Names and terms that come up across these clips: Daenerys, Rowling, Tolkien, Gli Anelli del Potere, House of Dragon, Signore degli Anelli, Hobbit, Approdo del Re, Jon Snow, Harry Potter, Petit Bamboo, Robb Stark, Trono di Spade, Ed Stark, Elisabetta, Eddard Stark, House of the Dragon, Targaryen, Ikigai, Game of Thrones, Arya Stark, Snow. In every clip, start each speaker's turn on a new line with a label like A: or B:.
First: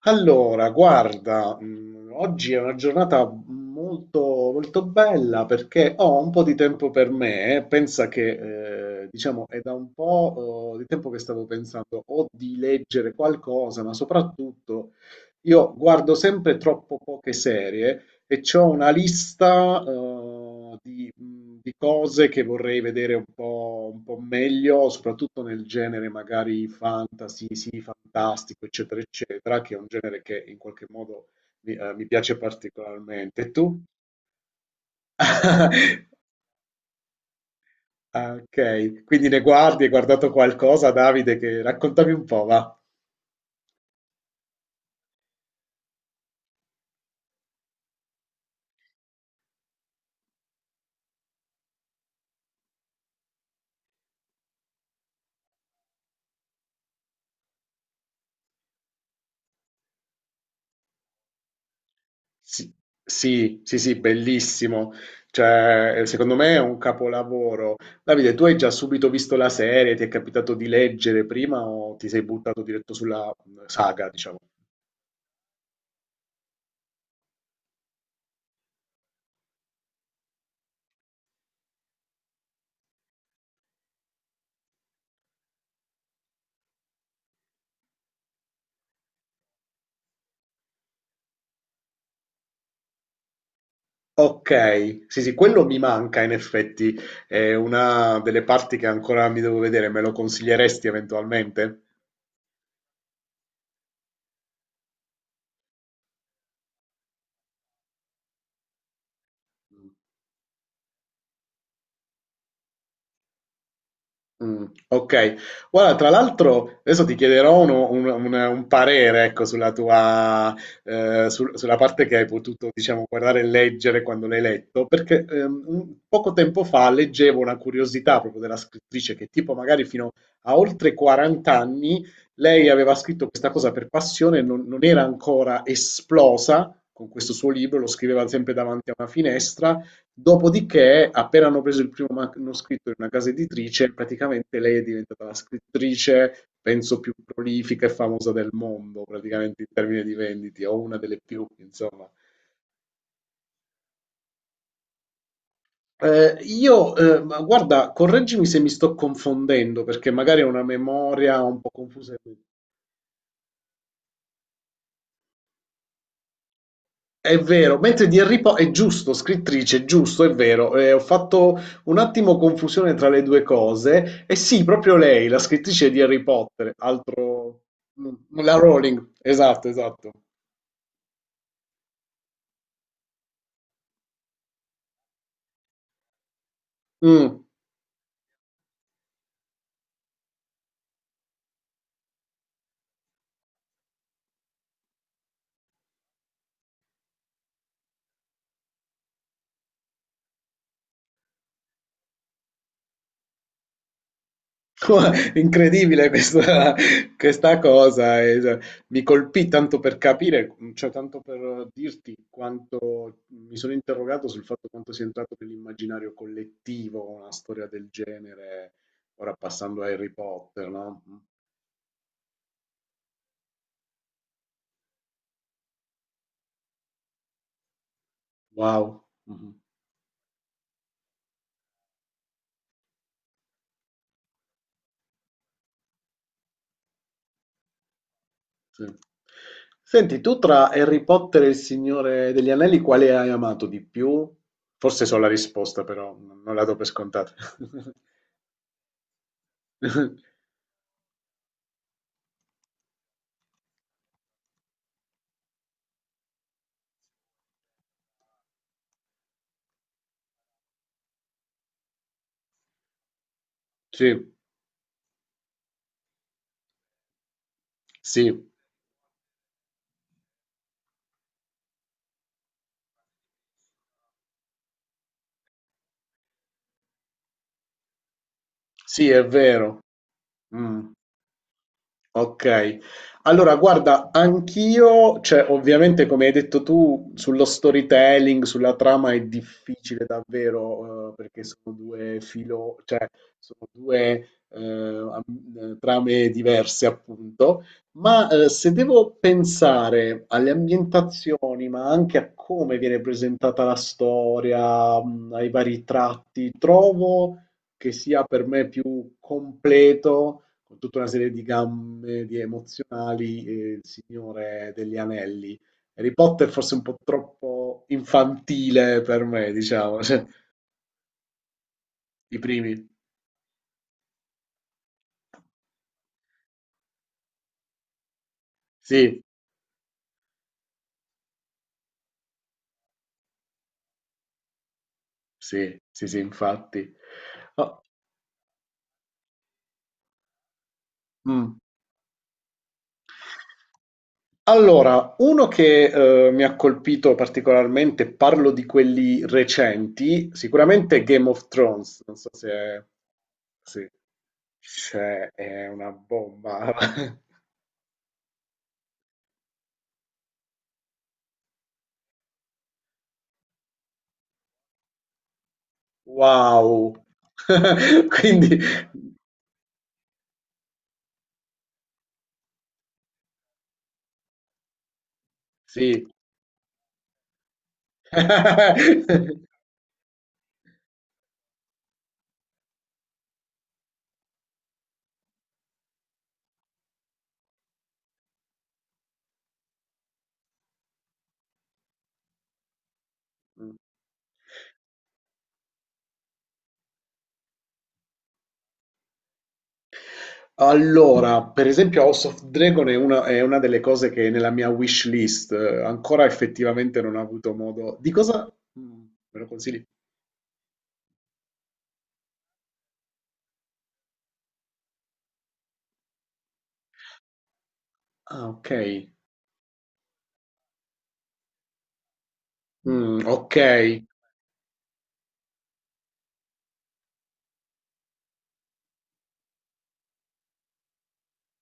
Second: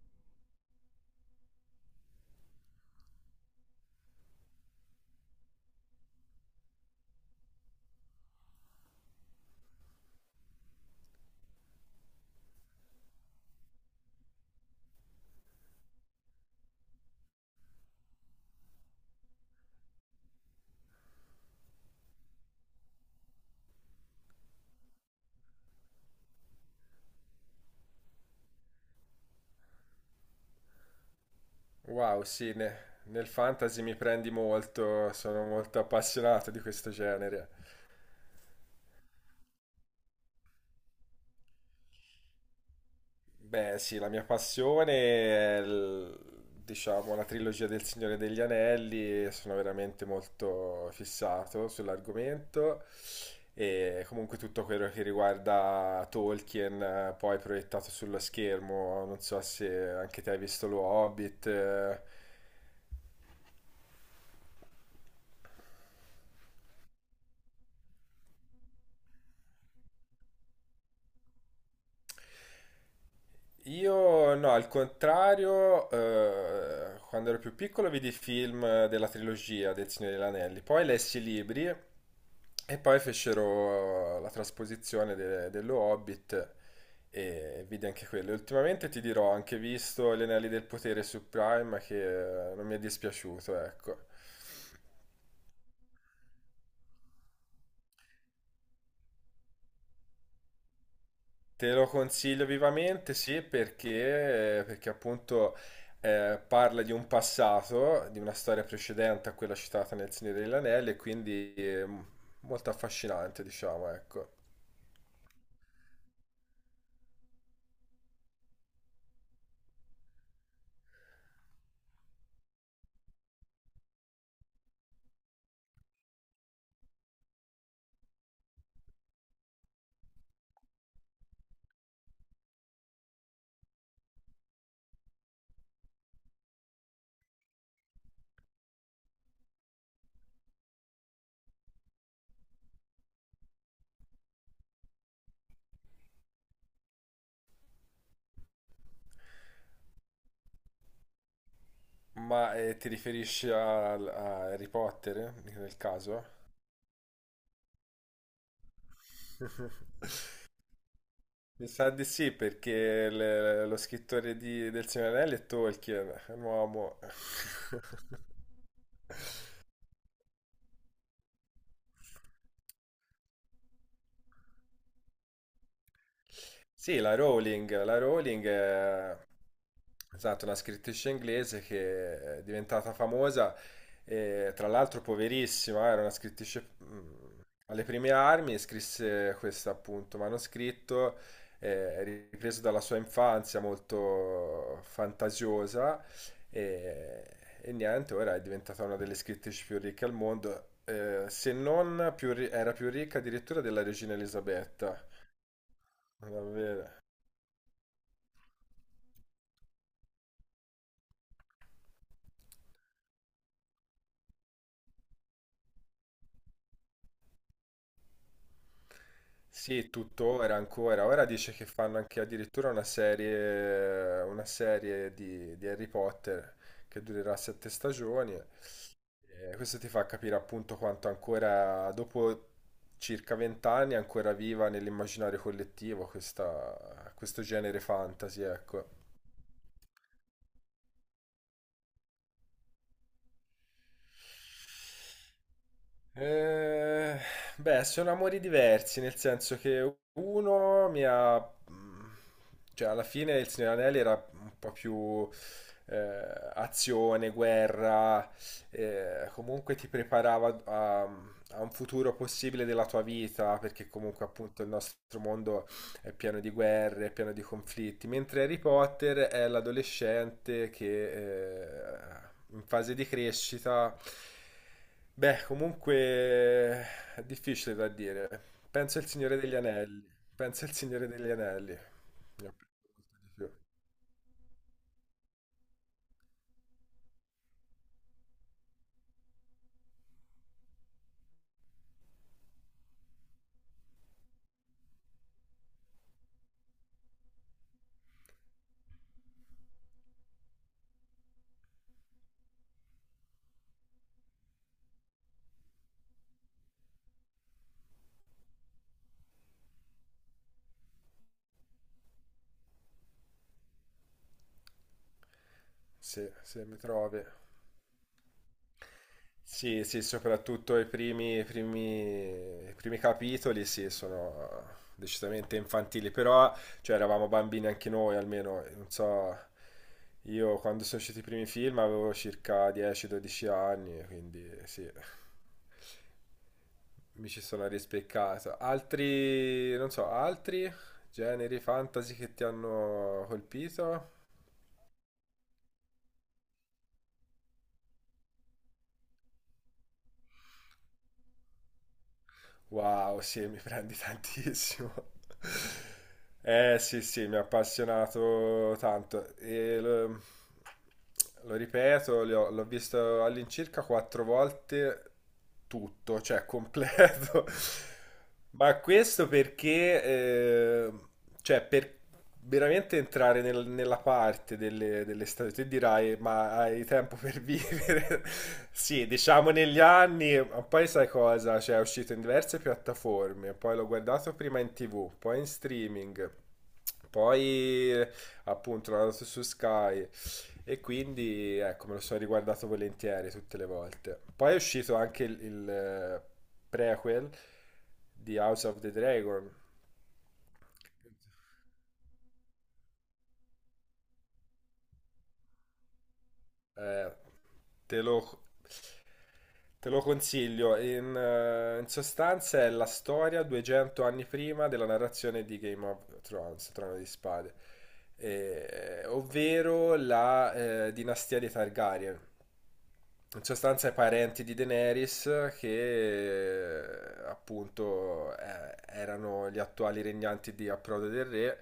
A: Allora, guarda, oggi è una giornata molto, molto bella perché ho un po' di tempo per me. Pensa che, diciamo, è da un po', di tempo che stavo pensando o di leggere qualcosa, ma soprattutto io guardo sempre troppo poche serie e c'ho una lista, di cose che vorrei vedere un po' meglio, soprattutto nel genere magari fantasy, sì, fantastico, eccetera, eccetera, che è un genere che in qualche modo mi
B: Wow,
A: piace
B: sì, nel
A: particolarmente. E tu?
B: fantasy mi prendi molto, sono molto appassionato di questo genere.
A: Ah, okay. Quindi ne guardi hai guardato qualcosa, Davide, che raccontami un po', va.
B: Beh, sì, la mia passione è, il- diciamo, la trilogia del Signore degli Anelli, e sono veramente molto fissato sull'argomento e comunque tutto quello che riguarda Tolkien, poi proiettato sullo schermo, non so se anche te hai visto lo Hobbit.
A: Sì, sì, sì, sì, bellissimo. Cioè, secondo me è un capolavoro. Davide, tu hai già subito visto la serie? Ti è capitato di leggere prima o ti sei buttato diretto sulla saga,
B: Io
A: diciamo?
B: no, al contrario, quando ero più piccolo vidi i film della trilogia del Signore degli Anelli, poi lessi i libri e poi fecero la trasposizione dello Hobbit e vidi anche quello. Ultimamente ti dirò, ho anche visto Gli Anelli del Potere su Prime che non mi è dispiaciuto, ecco.
A: Ok, sì, sì, quello mi manca in effetti. È una delle parti che ancora mi devo vedere. Me lo consiglieresti
B: Te
A: eventualmente?
B: lo consiglio vivamente, sì, perché, perché appunto parla di un passato, di una storia precedente a quella citata nel Signore degli Anelli, e quindi molto affascinante, diciamo, ecco.
A: Okay. Guarda, tra l'altro adesso ti chiederò uno un parere, ecco, sulla tua sulla parte che hai potuto, diciamo, guardare e leggere quando l'hai letto, perché, un poco tempo fa leggevo una curiosità proprio della scrittrice che tipo magari fino a oltre 40 anni lei aveva scritto questa cosa per passione, non era ancora esplosa con questo suo libro, lo scriveva sempre davanti a una finestra. Dopodiché, appena hanno preso il primo manoscritto in una casa editrice, praticamente lei è diventata la scrittrice, penso, più prolifica e famosa del mondo, praticamente in termini di vendite, o una delle più, insomma.
B: Ma ti riferisci a Harry Potter, nel caso?
A: Ma guarda, correggimi se mi sto confondendo, perché magari ho una memoria un
B: Mi
A: po'
B: sa di
A: confusa e
B: sì, perché lo scrittore del Signore degli Anelli è Tolkien, è un uomo.
A: È vero, mentre di Harry Potter è giusto, scrittrice, è giusto, è vero. Ho fatto un attimo confusione tra le due cose. E sì, proprio lei, la scrittrice di Harry Potter,
B: Sì,
A: altro...
B: La
A: mm,
B: Rowling
A: La Rowling,
B: è
A: esatto, esatto.
B: esatto, una scrittrice inglese che è diventata famosa, e, tra l'altro poverissima, era una scrittrice
A: Mm.
B: alle prime armi, e scrisse questo appunto manoscritto, ripreso dalla sua infanzia molto fantasiosa e, e niente, ora è diventata una delle scrittrici più ricche al mondo, se non più ri- era più ricca addirittura della regina Elisabetta,
A: Incredibile questa,
B: davvero.
A: questa cosa, e, cioè, mi colpì tanto per capire, cioè tanto per dirti quanto mi sono interrogato sul fatto quanto sia entrato nell'immaginario collettivo una storia del genere, ora passando a
B: Sì,
A: Harry
B: tuttora,
A: Potter, no?
B: ancora. Ora dice che fanno anche addirittura una serie di Harry Potter che durerà sette stagioni.
A: Wow. Mhm,
B: E questo ti fa capire appunto quanto ancora, dopo circa vent'anni, è ancora viva nell'immaginario collettivo questo genere fantasy,
A: sì.
B: ecco.
A: Senti, tu tra Harry Potter e il Signore degli Anelli, quale hai amato di più? Forse so la risposta, però non la do per
B: Eh,
A: scontata.
B: beh, sono amori diversi, nel senso che uno mi ha... cioè, alla fine il Signore degli Anelli era un po' più azione, guerra, comunque ti preparava a un futuro possibile della tua vita, perché comunque
A: Sì,
B: appunto il nostro mondo è pieno di guerre, è pieno di conflitti, mentre
A: sì.
B: Harry Potter è l'adolescente che in fase di crescita, beh, comunque è difficile da dire. Penso al
A: Sì, è
B: Signore degli
A: vero.
B: Anelli, penso al
A: Mm.
B: Signore degli Anelli. Mi ha
A: Okay.
B: preso molto di più.
A: Allora guarda, anch'io cioè ovviamente come hai detto tu, sullo storytelling, sulla trama è difficile davvero, perché sono 2, am trame diverse appunto, ma, se devo pensare alle ambientazioni, ma anche a come viene presentata la storia, ai vari tratti, trovo che sia per me più completo con tutta una serie di gambe di emozionali, e il Signore degli Anelli. Harry
B: Se,
A: Potter
B: se
A: forse
B: mi
A: un po'
B: trovi.
A: troppo infantile per me,
B: Sì,
A: diciamo,
B: sì,
A: cioè,
B: soprattutto
A: i
B: i
A: primi.
B: primi capitoli, sì, sono decisamente infantili, però, cioè, eravamo bambini anche noi, almeno, non
A: Sì,
B: so, io quando sono usciti i primi film avevo circa 10-12 anni, quindi sì,
A: sì, sì, sì, infatti.
B: mi ci sono
A: Ah,
B: rispeccato. Altri, non so, altri
A: mm.
B: generi fantasy che ti hanno colpito?
A: Allora, uno che mi ha colpito particolarmente, parlo di quelli recenti, sicuramente Game of Thrones, non so se,
B: Wow, sì, mi
A: se-
B: prendi tantissimo.
A: se è una bomba.
B: Eh sì, sì, mi ha appassionato tanto. Lo ripeto, l'ho visto all'incirca quattro volte tutto, cioè
A: Wow!
B: completo.
A: Quindi
B: Ma questo perché, cioè, per veramente entrare nella parte delle stagioni, tu
A: sì.
B: dirai, ma hai tempo per vivere? Sì, diciamo negli anni, ma poi sai cosa? Cioè, è uscito in diverse piattaforme, poi l'ho guardato prima in TV, poi in streaming, poi appunto l'ho andato su Sky. E quindi ecco, me lo sono riguardato volentieri tutte le
A: Mh.
B: volte. Poi è uscito anche prequel di House of the Dragon.
A: Allora, per esempio House of Dragon è una delle cose che è nella mia wish list ancora effettivamente
B: Eh,
A: non ho avuto modo
B: te
A: di
B: lo
A: cosa me lo consigli?
B: Te lo consiglio, in sostanza è la storia 200 anni prima della narrazione di Game of Thrones, Trono di Spade,
A: Ah
B: Eh,
A: okay.
B: ovvero la eh, dinastia dei Targaryen. In
A: Okay.
B: sostanza i parenti di Daenerys che appunto erano gli attuali regnanti di Approdo del Re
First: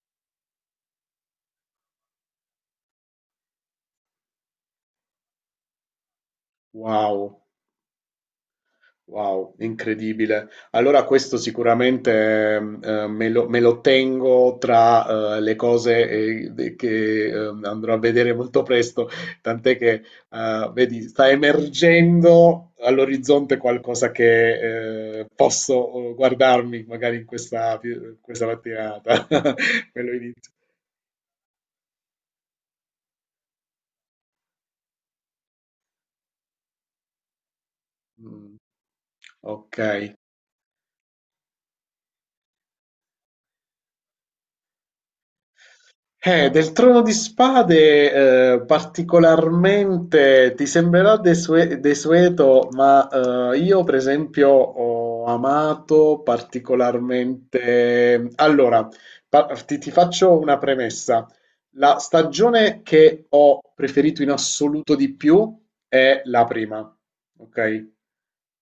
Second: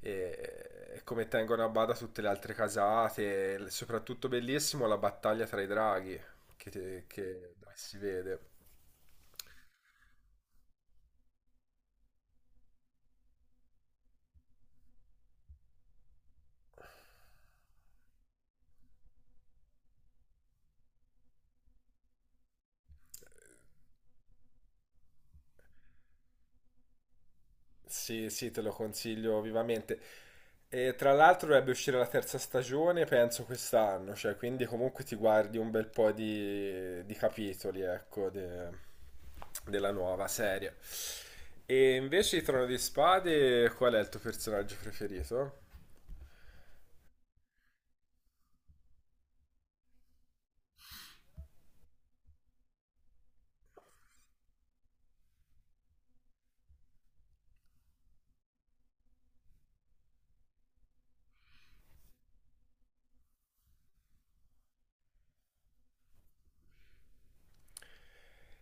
B: e come tengono a bada tutte le altre casate, soprattutto bellissimo la battaglia tra i draghi,
A: Wow.
B: dove si vede.
A: Wow, incredibile. Allora questo sicuramente me lo tengo tra le cose de- che andrò a vedere molto presto, tant'è che vedi, sta emergendo all'orizzonte qualcosa che posso guardarmi magari in
B: Sì,
A: questa
B: sì, te lo
A: mattinata.
B: consiglio vivamente.
A: Me lo inizio.
B: E tra l'altro dovrebbe uscire la terza stagione, penso quest'anno, cioè, quindi comunque ti guardi un bel po' di capitoli, ecco,
A: Mm, Ok.
B: della nuova serie. E invece di Trono di Spade, qual è il tuo personaggio preferito?
A: Del Trono di Spade, particolarmente ti sembrerà desueto, ma io per esempio ho amato particolarmente... Allora, ti faccio una premessa. La stagione che ho preferito in assoluto di più è la prima, ok?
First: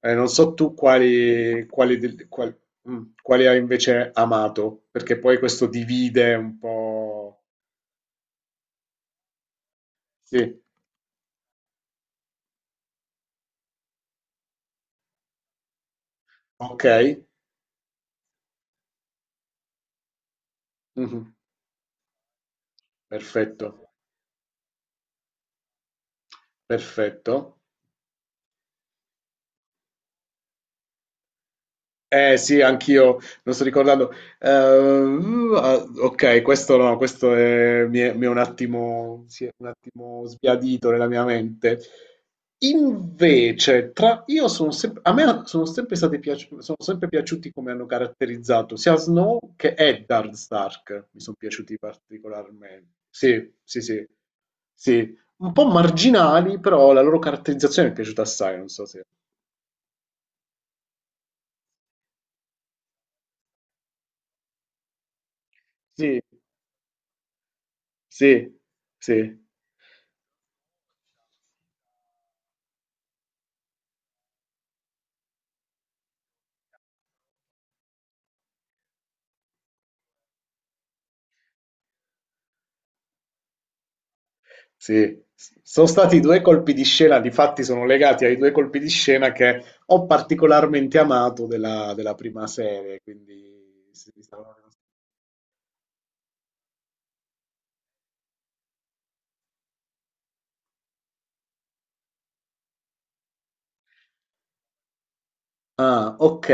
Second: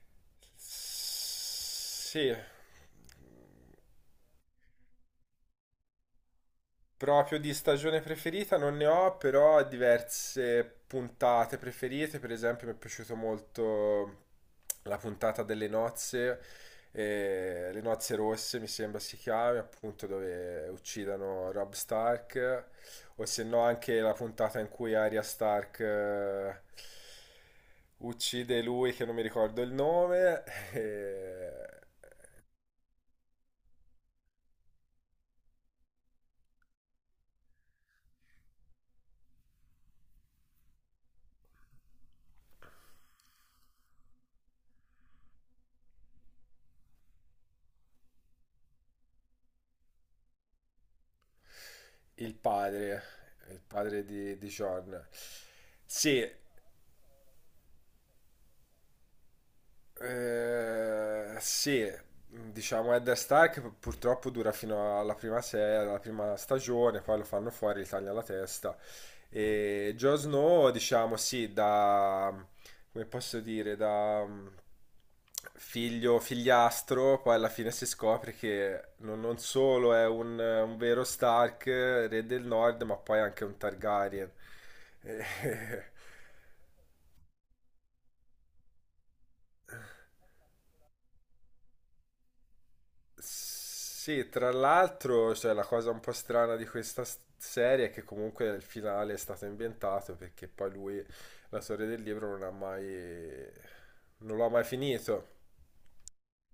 A: Non so tu quali, quali, del-
B: Sì,
A: qual- mm, quali hai invece amato, perché poi questo divide un
B: proprio
A: po'.
B: di stagione preferita non ne ho, però ho
A: Sì,
B: diverse puntate preferite. Per esempio, mi è piaciuto molto la puntata delle nozze,
A: okay,
B: le nozze rosse mi sembra si chiami, appunto dove
A: mh-mh,
B: uccidono Robb Stark, o se no
A: perfetto,
B: anche la puntata in cui Arya Stark
A: perfetto.
B: uccide lui che non mi ricordo il nome, eh,
A: Eh sì, anch'io, non sto ricordando. Ah, ok, questo no, questo è- mi è, mi è un attimo, si è un attimo sbiadito nella mia mente. Invece, io sono sempre, a me sono sempre sono sempre piaciuti come hanno caratterizzato sia Snow che Eddard Stark, mi sono piaciuti
B: il
A: particolarmente.
B: padre,
A: Sì,
B: il
A: sì,
B: padre
A: sì,
B: di Jon.
A: sì. Un po'
B: Sì,
A: marginali, però la loro caratterizzazione mi è piaciuta assai, non so se...
B: eh, sì, diciamo Ed Stark purtroppo dura fino alla prima serie, alla
A: Sì,
B: prima stagione, poi lo fanno fuori, gli tagliano la
A: sì,
B: testa.
A: sì.
B: E Jon Snow, diciamo, come posso dire, figlio, figliastro, poi alla fine si scopre che non, non solo è un vero Stark, re del Nord, ma poi anche un Targaryen.
A: Sì, sono stati due colpi di scena, difatti sono legati ai due colpi di scena che ho particolarmente amato della, della prima serie, quindi... sì, mi
B: Sì, tra
A: stavo-
B: l'altro, cioè, la cosa un po' strana di questa serie è che comunque il finale è stato inventato perché poi lui, la storia del libro, non ha mai... non lo ha mai finito.
A: Ah, ok,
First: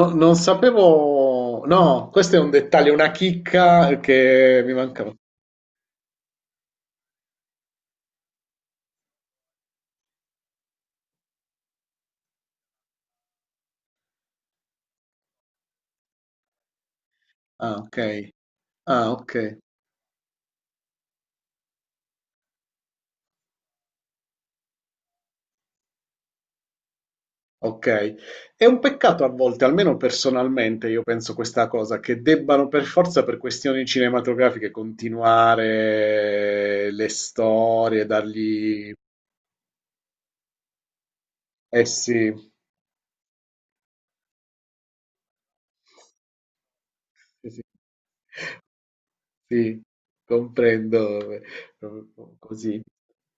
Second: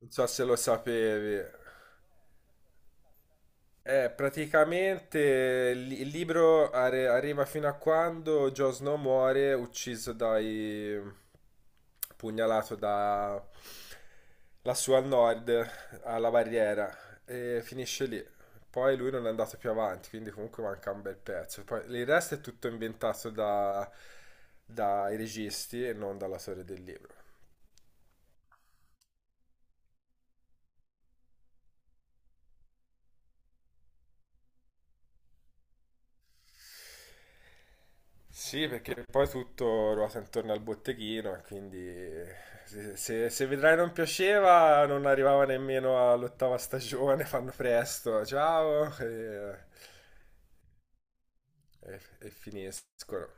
B: Non so
A: non
B: se lo sapevi.
A: sapevo... No, questo è un dettaglio, una chicca che mi mancava.
B: Praticamente il libro arriva fino a quando Jon Snow muore ucciso dai... pugnalato da... lassù al nord, alla barriera, e
A: Ah, ok.
B: finisce lì. Poi lui
A: Ah,
B: non è
A: ok.
B: andato più avanti, quindi comunque manca un bel pezzo. Poi il resto è tutto inventato dai registi e non dalla storia del libro.
A: Okay. È un peccato a volte, almeno personalmente io penso questa cosa, che debbano per forza per questioni cinematografiche continuare le storie,
B: Sì,
A: dargli...
B: perché poi tutto ruota intorno al botteghino, e
A: Eh
B: quindi
A: sì,
B: se Vedrai non piaceva, non arrivava nemmeno all'ottava stagione,
A: sì,
B: fanno
A: sì,
B: presto, ciao, e,
A: sì, comprendo,
B: e
A: così.
B: finiscono.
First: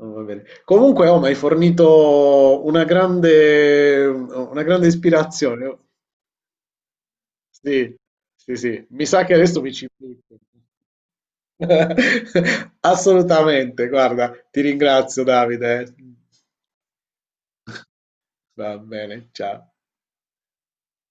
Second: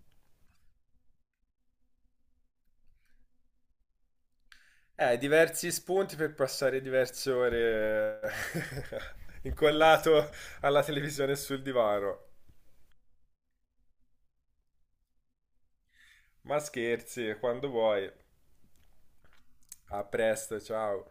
A: Oh, va bene. Comunque, oh, mi hai fornito una grande ispirazione.
B: Diversi
A: Oh.
B: spunti per passare diverse
A: Sì,
B: ore
A: sì, sì. Mi sa che adesso mi ci
B: incollato
A: butto.
B: alla televisione e sul divano.
A: Assolutamente, guarda, ti ringrazio Davide.
B: Ma scherzi, quando vuoi.
A: Va bene, ciao.
B: A presto, ciao.